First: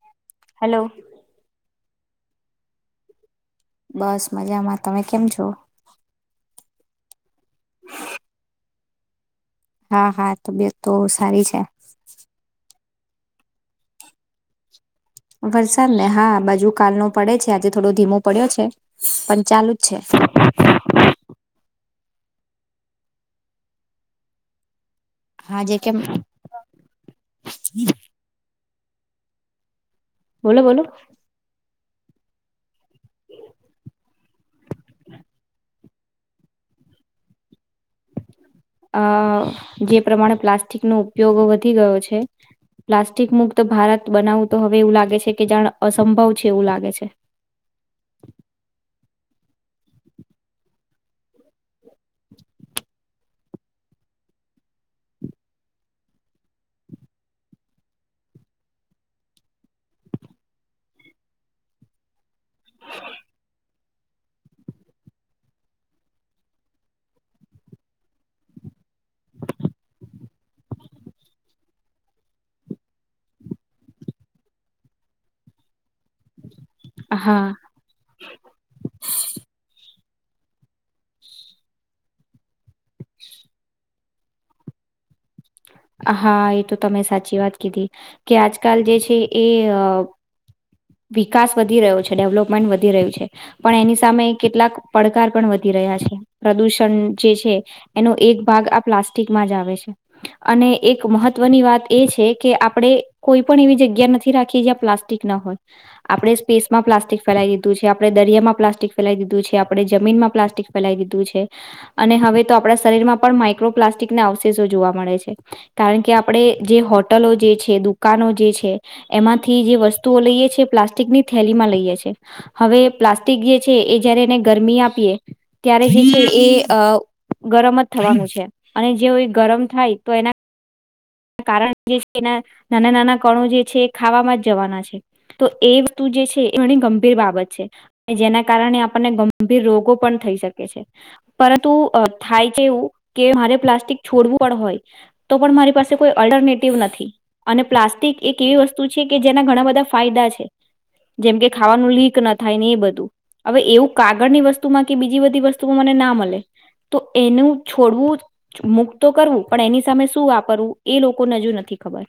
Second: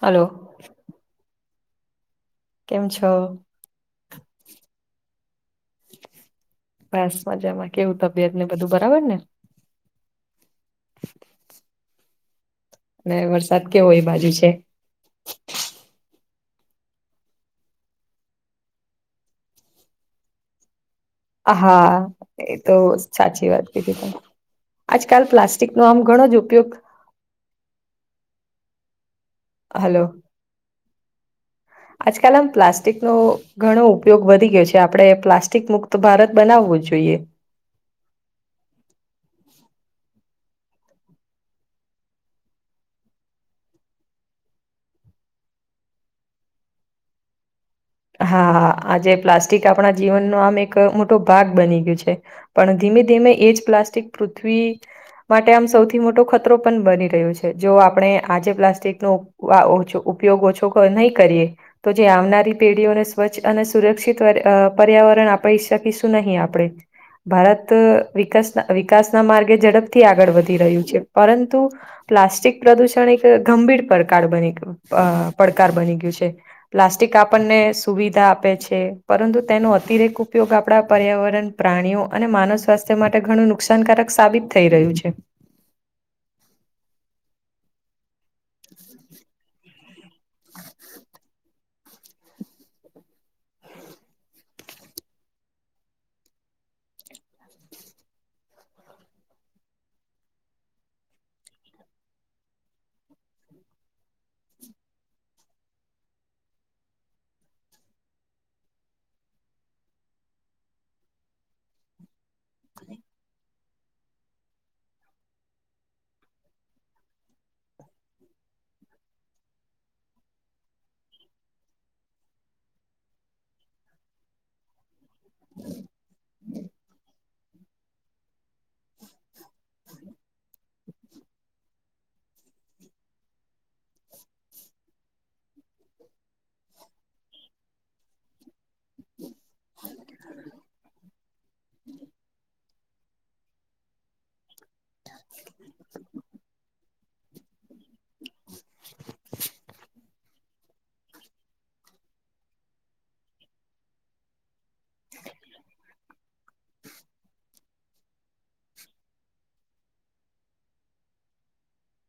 Hello. Hello. કેમ છો? બસ મજામાં. તમે કેમ છો? બસ મજામાં કેવું તબિયત ને બધું બરાબર ને? હા હા તબિયત તો સારી છે. અને વરસાદ કેવો એ બાજુ છે? વરસાદ ને હા આ બાજુ કાલ નો પડે છે આજે થોડો ધીમો પડ્યો છે. પણ ચાલુ જ છે. હા એ તો સાચી વાત કીધી તમે. આજકાલ હા પ્લાસ્ટિક જે નો આમ કેમ ઘણો જ ઉપયોગ હલો. બોલો બોલો. આજકાલ આમ પ્લાસ્ટિક નો ઘણો ઉપયોગ વધી ગયો છે આપડે પ્લાસ્ટિક મુક્ત ભારત બનાવવું જ જોઈએ. અહ જે પ્રમાણે પ્લાસ્ટિક નો ઉપયોગ વધી ગયો છે પ્લાસ્ટિક મુક્ત ભારત બનાવું તો હવે એવું લાગે છે કે જાણ અસંભવ છે એવું લાગે છે. હા આજે પ્લાસ્ટિક આપણા જીવનનો આમ એક મોટો ભાગ બની ગયું છે. પણ ધીમે ધીમે એજ પ્લાસ્ટિક પૃથ્વી માટે આમ સૌથી મોટો ખતરો પણ બની રહ્યો છે. જો આપણે આજે પ્લાસ્ટિકનો વા ઓછ ઉપયોગ ઓછો નહી કરીએ તો જે આવનારી પેઢીઓને સ્વચ્છ અને સુરક્ષિત અહ પર્યાવરણ આપી શકીશું નહીં આપડે. ભારત અહ વિકાસ વિકાસના માર્ગે ઝડપથી આગળ વધી રહ્યું છે પરંતુ પ્લાસ્ટિક પ્રદૂષણ એક ગંભીર પડકાર બની ગુ અહ પડકાર બની ગયું છે. પ્લાસ્ટિક આપ હા ને સુવિધા આપે છે પરંતુ તેનો અતિરેક ઉપયોગ આપણા પર્યાવરણ પ્રાણીઓ અને માનવ સ્વાસ્થ તા માટે ઘણું નુક્સાન કારક સાબિત થઈ રયુ છે. હા એ તો તમે સાચી વાત કીધી. કે આજકાલ જે છે એ અહ વિકાસ વધી રહ્યો છે ડેવલપમેન્ટ વધી રહ્યું છે. પણ એની સામે કેટલાક પડકાર પણ વધી રહ્યા છે. પ્રદૂષણ જે છે એનો એક ભાગ આ પ્લાસ્ટિકમાં જ આવે છે. અને એક મહત્વની વાત એ છે કે આપડે કોઈ પણ એવી જગ્યા નથી રાખીએ જ્યાં પ્લાસ્ટિક ના હોય. આપડે સ્પેસમાં પ્લાસ્ટિક ફેલાઈ દીધું છે આપડે દરિયામાં પ્લાસ્ટિક ફેલાઈ દીધું છે આપડે જમનમાં પ્લાસ્ટિક ફેલાઈ દીધું છે અને હવે તો આપડા શરીરમાં પણ માઈક્રોપ્લાસ્ટિક ના અવશેષો જોવા મળે છે. કારણ કે આપડે જે હોટલો જે છે દુકાનો જે છે એમાંથી જે વસ્તુઓ લઈએ છીએ પ્લાસ્ટિક ની થેલી માં લઈએ છે. હવે પ્લાસ્ટિક જે છે એ જયારે એને ગરમી આપીએ ત્યારે જે છે એ અહ ગરમ જ થવાનું છે અને જે ગરમ થાય તો એના કારણ જે છે એના નાના નાના કણો જે છે એ ખાવામાં જ જવાના છે. તો એ વસ્તુ જે છે એ ઘણી ગંભીર બાબત છે એ જેના કારણે આપણને ગમ ભીર રોગો પણ થઈ શકે છે પરંતુ થાય છે એવું કે મારે પ્લાસ્ટિક છોડવું પડ હોય તો પણ મારી પાસ તો કોઈ અલ્ટરનેટિવ નથી અને પ્લાસ્ટિક એક એવી વસ્તુ છે કે જેના ઘણા બધા ફાયદા છે. જેમકે ખાવાનું લીક ન થાયને એ બધું. હવે એવું કાગળ ની વસ્તુમાં, કે બીજી બધી વસ્તુમાં મને ના મળે. તો એનું છોડવું મુક્તો કરવું, પણ એની સામે શું વાપરવુ? એ લોકોને હજુ નથી ખબર.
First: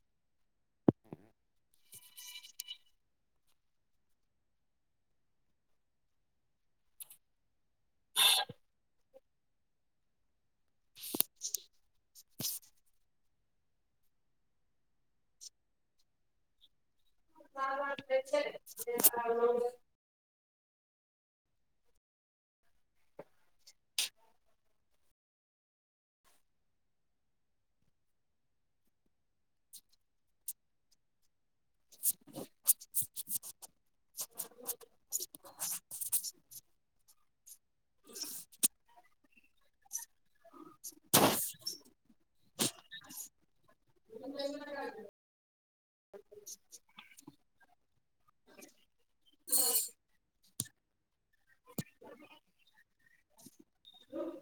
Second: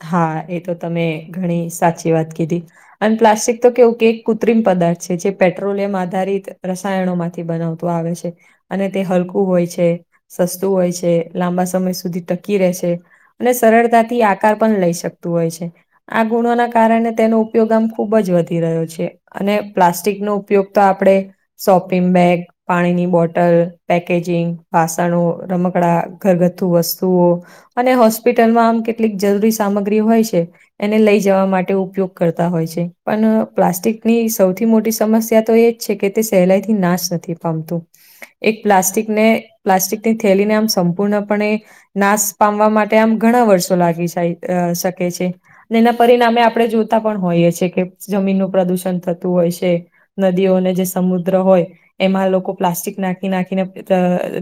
હા, એ તો તમે ઘણી સાચી વાત કીધી. અને પ્લાસ્ટિક તો કેવું કે એક કૃત્રિમ પદાર્થ છે, જે પેટ્રોલિયમ આધારિત રસાયણો માંથી બનાવ તો આવે છે, અને તે હલકું હોય છે. સસ્તું હોય છે, લાંબા સમય સુધી ટકી રહે છે, અને સરળતાથી આ કાર પણ લઈ શકતુ હોય છે, આ ગુણો ના કારણે તેનુ પેદન ખૂબ જ વધી રહ્યો છે, અને પ્લાસ્ટિકનો ઉપયોગ તો આપણે શોપિંગ બેગ પાણીની બોટલ, પેકેજિંગ, વાસણો, રમકડા, ઘરગથ્થુ વસ્તુઓ અને હોસ્પિટલમાં આમ કેટલીક જરૂરી સામગ્રી હોય છે, એને લઈ જવા માટ ઉપયોગ કરતા હોય છે, પણ પ્લાસ્ટિકની સૌથી મોટી સમસ્યા તો એ છે કે તે સેહલાઈ થી નાશ નથી પામતું, એક પ્લાસ્ટિક ને પ્લાસ્ટિક તે થેલીને આમ સંપૂર્ણપણે નાશ પામવા માટે આમ ઘણા વર્ષ લાગી જાય, અ શકે છે, અને એના પરિણામે આપડે જોતા પણ હોઈએ છે કે જમીનનું પ્રદુષણ થતું હોય છે, નદીઓને જે સમુદ્ર હોય એમાં લોકો પ્લાસ્ટિક નાખી નાખીને, ક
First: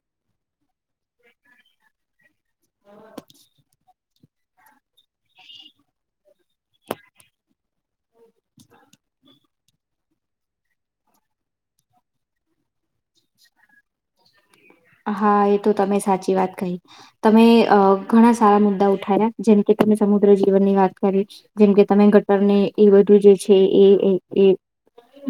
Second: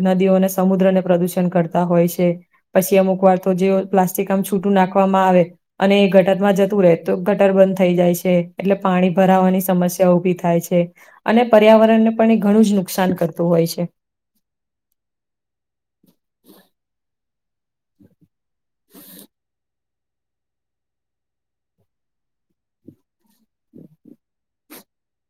અ નદીઓને સમુદ્રને પ્રદુષણ કરતા હોય છે. પછી અમુક વાર તો જેઓ આમ છૂટું નાખવામાં આવે અને એ ગટરમાં જતું રહે તો, ગટર બંધ થઈ જાય છે, એટલે પાણી ભરાવાની સમસ્યા ઊભી થાય છે. અને પર્યાવરણને પણ એ ઘણું જ નુકસાન કરતું હોય છે. હા એ તો તમે સાચી વાત કહી, તમે અહ ઘણા સારા મુદ્દા ઉઠાવયા, જેમ કે તમે સમુદ્ર જીવનની વાત કરી, જેમ કે તમે ગટરની એ બધું જે છે એ, એ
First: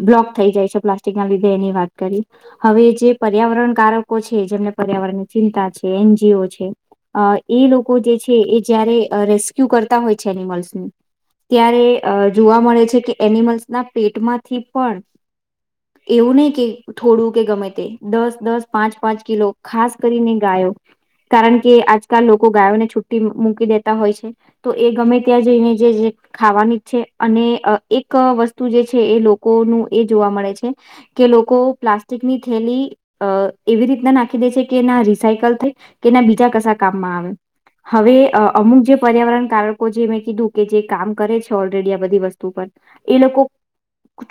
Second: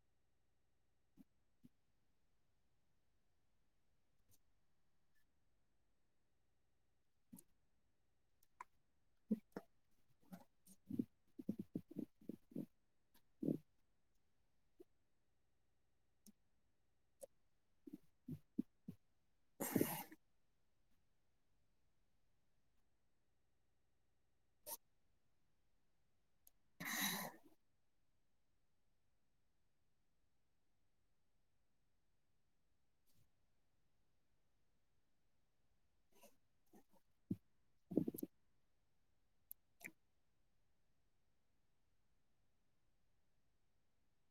બ્લોક થઈ જાય છે પ્લાસ્ટિક લીધે, એની વાત કરી. હવે જે પર્યાવરણ કારકો છે, જેમને પર્યાવરણની ચિંતા છે, એન જી ઓ છે. અ એ લોકો જે છે, એ જયારે અ રેસ્ક્યુ કરતા હોય છે એનિમલ્સનુ. ત્યારે અ જોવા મળે છે કે, એનિમલ્સના પેટમાંથી પણ એવું નહી કે થોડું કે ગમે તે, દસ-દસ, પાંચ-પાંચ, કિલો ખાસ કરીને ગાયો કારણ કે આજકાલ લોકો ગાયોને છુટ્ટી મૂક મૂકી દેતા હોય છે. તો એ ગમે ત્યાં જઈને જે ખાવાનીજ છે, અને અ એક વસ્તુ જે છે, એ લોકોનું એ જોવા મળે છે. કે લોકો પ્લાસ્ટિકની થેલી અ એવી રીતના નાખી દે છે, કે એના રિસાયકલ થઈ, કે ના બીજા કશ કામમાં આવે. હવે અ અમુક જે પર્યાવરણ કારકો, જે મેં કીધું કે જે કામ કરે છે. ઓલરેડી આ બધી વસ્તુ પર, એ લોકો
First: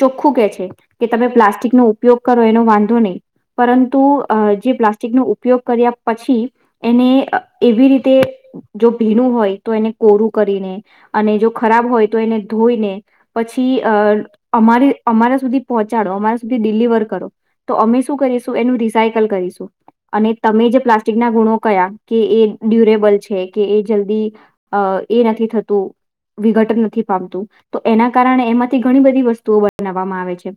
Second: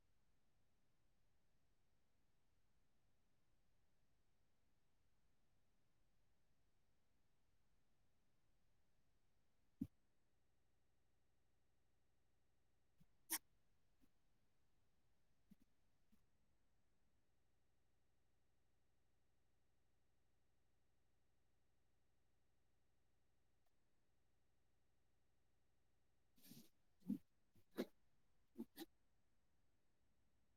ચોખ્ખું કે છે, કે તમે પ્લાસ્ટિકનો ઉપયોગ કરો એનો વાંધો નહી. પરંતુ, અ જે પ્લાસ્ટિકનો ઉપયોગ કર્યા પછી એને અ એવી રીતે જો ભીનું હોય તો, એને કોરું કરીને, અને જો ખરાબ હોય, તો એને ધોઈને. પછી અ અમારે અમારા સુધી પહોંચાડો, અમારા સુધી ડિલિવર કરો. તો અમે શું કરીશું, એનું રિસાયકલ કરીશું. અને તમે જે પ્લાસ્ટિક ના ગુણો કયા, કે એ ડ્યુરેબલ છે, કે એ જલ્દી અ એ નથી થતું, વિઘટ નથી [unintelligible] તો એના કારણે એમાંથી ઘણી બધી વસ્તુઓ બનાવવામાં આવે છે.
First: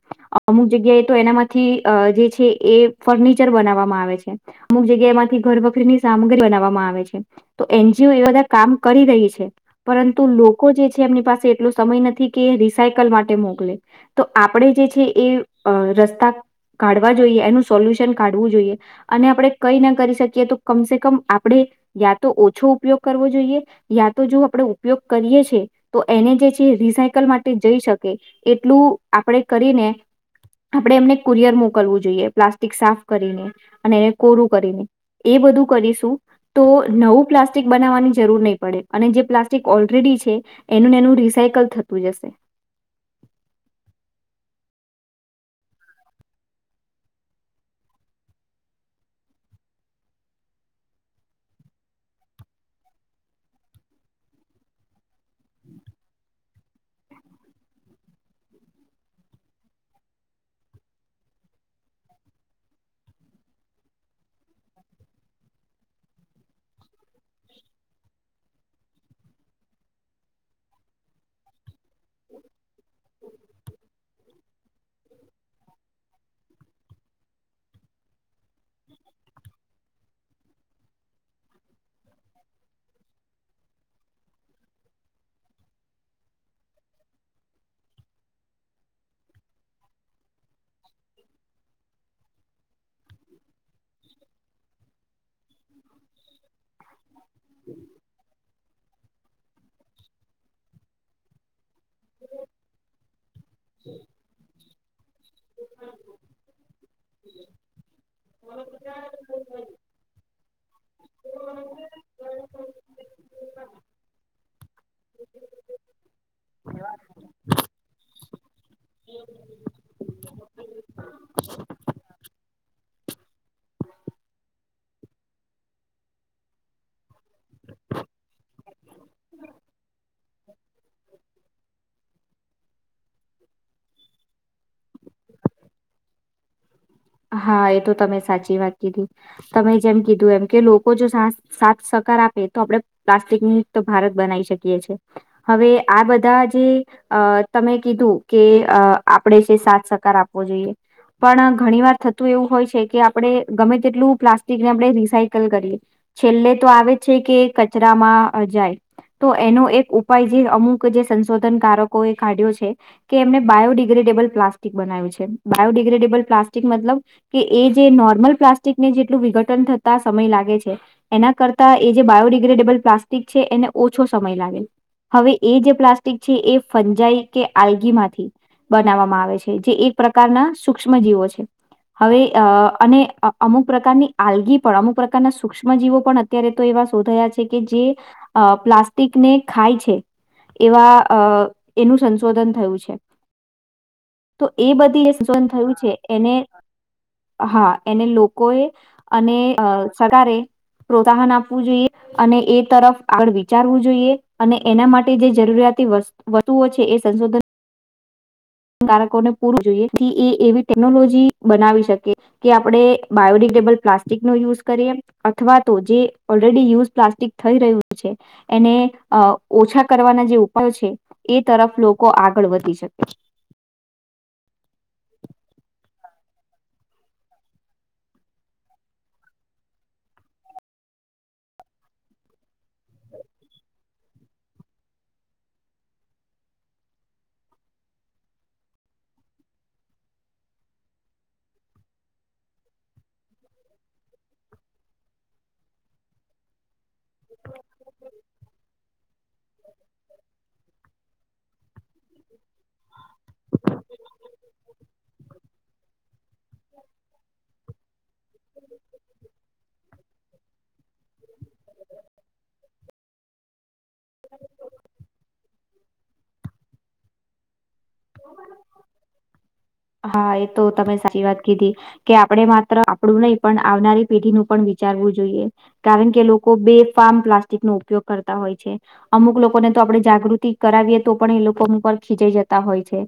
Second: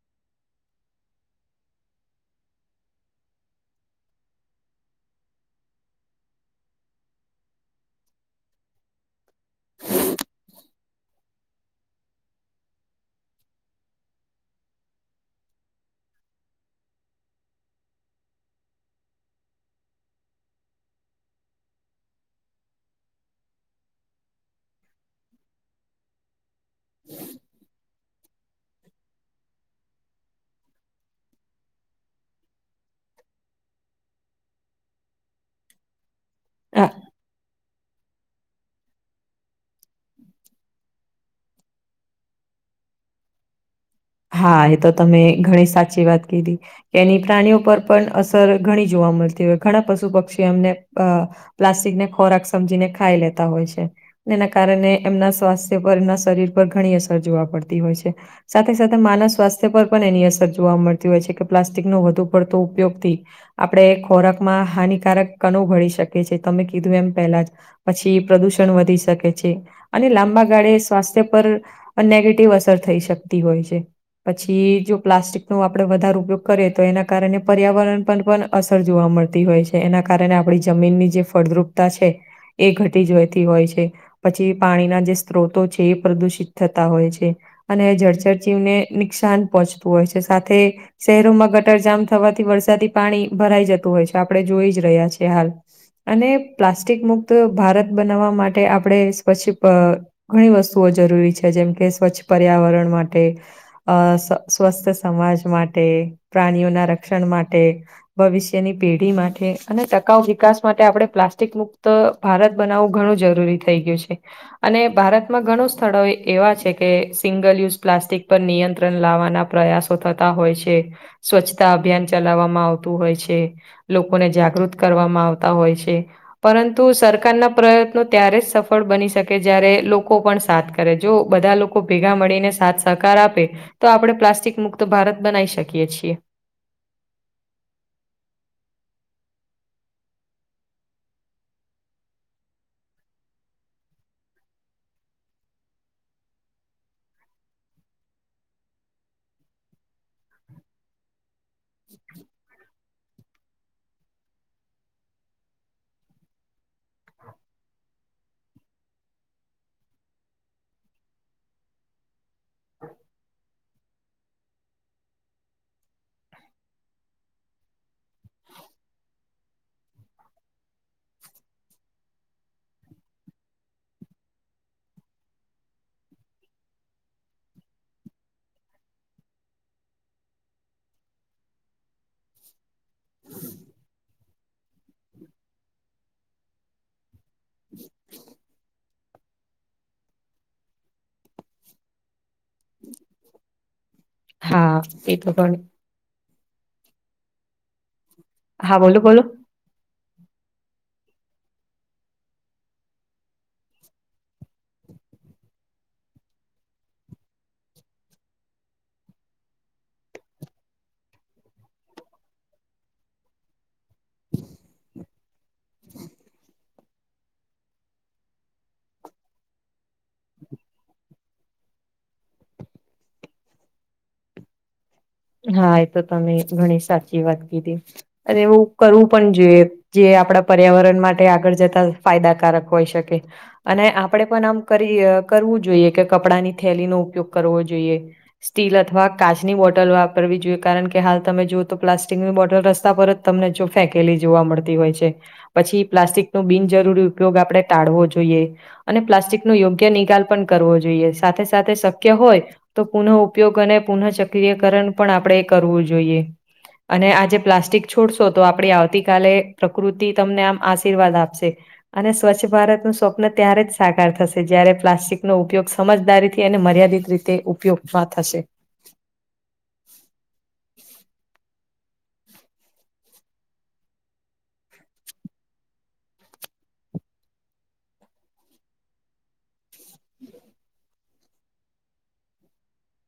અમુક જગ્યાએ તો એનામાંથી અહ જે છે એ ફર્નિચર બનાવવામાં આવે છે. અમુક જગ્યાએ એમાંથી ઘર વખરીની સામગ્રી બનાવવામાં આવે છે. તો એનજીઓ એ બધાં કામ કરી રહી છે. [unintelligible] પરંતુ લોકો જે છે એમની પાસે એટલો સમય નથી કે રિસાયકલ માટે મોકલે તો આપણે જે છે એ અહ રસ્તા કાઢવા જોઈએ. એનું સોલ્યુશન કાઢવું જોઈએ. અને આપણે કઈ ના કરી શકીએ તો કમસે કમ આપડે યા તો ઓછો ઉપયોગ કરવો જોઈએ. યા તો જો આપણે ઉપયોગ કરીએ છે તો એને જે છે રિસાયકલ માટે જઈ શકે. એટલું આપણેે કરીને આપણે એમને કુરિયર મોકલવું જોઈએ. પ્લાસ્ટિક સાફ કરીને. અને એને કોરું કરીને એ બધું કરીશું તો નવું પ્લાસ્ટિક બનાવવાની જરૂર નહીં પડે અને જે પ્લાસ્ટિક ઓલરેડી છે અને એનું રિસાયકલ થતું જશે. હા, એ તો તમે ઘણી સાચી વાત કીધી. એની પ્રાણીઓ પર પણ અસર ઘણી જોવા મળતી હોય ઘણાં પશું પક્ષીઓ અમને અહ પ્લાસ્ટિકને ખોરાક સમજીને ખાઈ લેતાં હોય છે. એનાં કારણે એમનાં સ્વાસ્થ્ય પર એમનાં શરીર પર ઘણી અસર જોવા પડતી હોય છે. સાથે સાથે-સાથે માનવ સ્વાસ્થ્ય પર પણ એની અસર જોવા મળતી હોય છે કે પ્લાસ્ટિકનો વધુ પડતો ઉપયોગથી આપડે ખોરાકમાં હાનિકારક કણુ [unintelligible] શકીએ છી તમે કીધું એમ પહેલાં જ. પછી પ્રદુષણ વધી શકે છે. અને લાંબા ગાળે સ્વાસ્થ્ય પર [unintelligible] નેગેટિવ અસર થઈ શકતી હોય છે. પછી જો પ્લાસ્ટિક નો આપણે વધારે ઉપયોગ કરીએ તો એના કારણે પર્યાવરણ પર પન અસર જોવા મળતી હોય છે. એના કારણે આપણી જમીની જે ફળદ્રુપતા છે એ ઘટી જોયતી હોય છે. પછી પાણીનાં જે સ્ત્રોતો છે એ પ્રદુષિત થતાં હોય છે. અને એ જળ જીવને નુકસાન પહોંચતું હોય છે સાથે શહેરોમાં ગટરજામ થવાથી વરસાદી પાણી ભરાઈ જતું હોય છે આપડે જોઈ જ રહ્યાં છીએ હાલ. અને પ્લાસ્ટિક મુક્ત ભારત બનાવવાં માટે આપણે સ્વચ્છ અહ ઘણી વસ્તુઓ જરૂરી છે. જેમ, કે સ્વચ્છ પર્યાવરણ માટે અહ સ્વસ્થ સમાજ માટે, પ્રાણીઓના રક ક્ષણ માટે, ભવિષ્યની પેઢી માટે અને ટકાઉ વિકાસ માટે આપણે પ્લાસ્ટિક મુક્ત ભારત બનાવવું ઘણું જરૂરી થઈ ગયું છે. અને ભારતમાં ઘણું સ્થળો એવા છે કે સિંગલ યુઝ પ્લાસ્ટિક પર નિયંત્રણ લાવવાનાં પ્રયાસો થતાં હોય છે. સ્વચ્છતા અભિયાન ચલાવવામાં આવતું હોય છે. લોકોને જાગૃત કરવામાં આવતાં હોય છે. પરંતુ સરકારનાં પ્રયત્નો ત્યારે જ સફળ ળ બની શકે જયારે લોકો પણ સાથ કરે. જો બધાં લોકો ભેગા મળીને સાથ સહકાર આપે તો આપણે પ્લાસ્ટિક મુક્ત ભારત બનાવી છીએ. હા એ તો તમે સાચી વાત કીધી તમે જેમ કીધું એમ કે લોકો જો સા સાથ સહકાર આપે તો આપણે પ્લાસ્ટિક મુક્ત ભારત બનાવી શકીએ છીએ. હવે આ બધાં જે અહ તમે કીધું કે અહ આપણે જે સાત સહકાર આપવો જોઈએ પણ ઘણી વાર થતું એવું હોય છે કે આ આપણે ગમે તેટલું પ્લાસ્ટિક ને આપણે રીસાયકલ કરીએ છેલ્લે તો આવે છે કે કચરામાં અહ જાય. તો એનો એક ઉપાય જે અમુક જે સંશોધનકારો- કોએ કાઢ્યો છે કે એમને બાયોડિગ્રેડેબલ પ્લાસ્ટિક બનાવ્યું છે બાયોડિગ્રેડેબલ પ્લાસ્ટિક મતલબ કે એ જે નોર્મલ પ્લાસ્ટિકને જેટલું વિઘટન થતા સમય લાગે છે એના કરતા એ જે બાયોડિગ્રેડેબલ પ્લાસ્ટિક છે એને ઓછો સમય લાગે. હવે એ જે પ્લાસ્ટિક છે એ ફંજાઈ કે આલ્ગી માંથી બનાવવામાં આવે છે જે એક પ્રકારના સૂક્ષ્મ જીવો છે. હવે અહ અને અમુક પ્રકારની આલગી પણ અમુક પ્રકારના સુક્ષ્મ જીવો પણ અત્યારે તો એવા શોધાયા છે કે જે અહ પ્લાસ્ટિકને ખાય છે. એવા અહ એનું સંશોધન થયું છે. તો એ હા બધીય તો સંસોધન ઘણી થયું છે. એને હા એને લોકોએ હા બોલો બોલો. અને અહ સરકારે પ્રોત્સાહન આપવું જોઈએ અને એ તરફ આગળ વિચારવું જોઈએ અને એના માટે જે જરૂરિયાતી વસ્તુ ઓ છે એ સંશોધન બાળકોને પૂરું જોઈએ એથી એ એવી ટેકનોલોજી બનાવી શકે. કે આપણે બાયોડિગેબલ પ્લાસ્ટિક નો યુઝ કરીએ. અથવા તો જે ઓલરેડી યુઝ પ્લાસ્ટિક થઈ રહ્યું છે. એને અહ ઓછા કરવાના જે ઉપાયો છે. એ તરફ લોકો આગળ વધી શકે. હા એ તો તમે ઘણી સાચી વાત કીધી અને એવુ કરવું પણ જોઈએ. જે આપણા પર્યાવરણ માટે આગળ જતા ફાયદાકારક હોય શકે અને આપણેે પણ આમ કરી કરવું જોઈએ કે કપડાની થેલીનો ઉપયોગ કરવો જોઈએ. સ્ટીલ અથવા કાચની બોટલ વા, કરવી જોઈએ કારણ કે હાલ તમે જોઓ તો પ્લાસ્ટિકની બોટલ રસ્તા પર જ તમને જો ફેંકેલી જોવા મળતી હોય છે. પછી પ્લાસ્ટિકનો બિનજરૂરી ઉપયોગ આપણે ટાળવો જોઈએ. અને પ્લાસ્ટિક નો યોગ્ય નિકાલ પણ કરવો જોઈએ સાથે સાથે શક્ય હોય તો પુનઃ ઉપયોગ અને પુનઃ ચક્રીકરણ પણ આપણે કરવું જોઈએ. અને આજે પલાસ્ટીક છોડશો તો આપડી આવતી કાલે પ્રકૃતિ તમને આમ આશીર્વાદ આપશે અને સ્વચ્છ ભારતનું સ્વપ્ન ત્યારે જ સાકાર થશે જ્યારે પ્લાસ્ટિકનો ઉપયોગ સમજદારી થી અને મર્યાદિત રીતે ઉપયોગમાં થશે. [inaudible] હા એ તો તમે સાચી વાત કીધી કે આપણે માત્ર આપડું નહી પણ આવનારી પેઢી નું પણ વિચારવું જોઈએ. કારણ કે લોકો બેફામ પ્લાસ્ટિક નો ઉપયોગ કરતા હોય છે. અમુક લોકોને તો આપડે જાગૃતિ કરાવીએ તો પણ એ લોકો ઉપર ખીચાઈ જતા હોય છે.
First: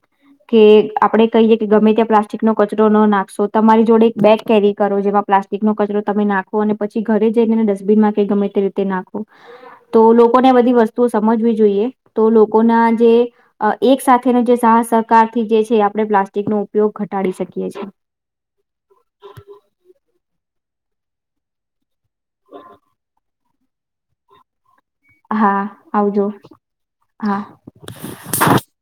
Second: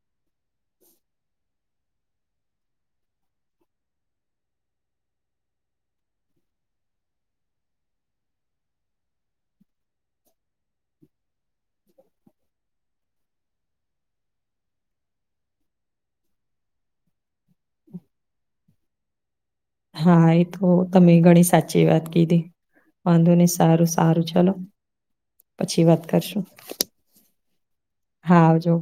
કે આપડે કહીયે કે ગમે ત્યાં પ્લાસ્ટિક નો કચરો ન નાખશો તમારી જોડે એક બેગ કેરી કરો જેમાં પ્લાસ્ટિક નો કચરો તમે નાખો અને પછી ઘરે જઈને ડસ્ટબિનમાં કે ગમે તે રીતે નાખો. તો લોકોને બધી વસ્તુઓ સમજવી જોઈએ તો લોકોના જે એક સાથેનો જે સાહ સહકાર થી જે છે આપણે પ્લાસ્ટિકનો ઉપયોગ ઘટાડી શકીએ છીએ. હા એ તો તમે ઘણી સાચી વાત કીધી વાંધો નય સારું સારું ચલો હા પછી વાત આવજો કરશું. હા હા આવજો.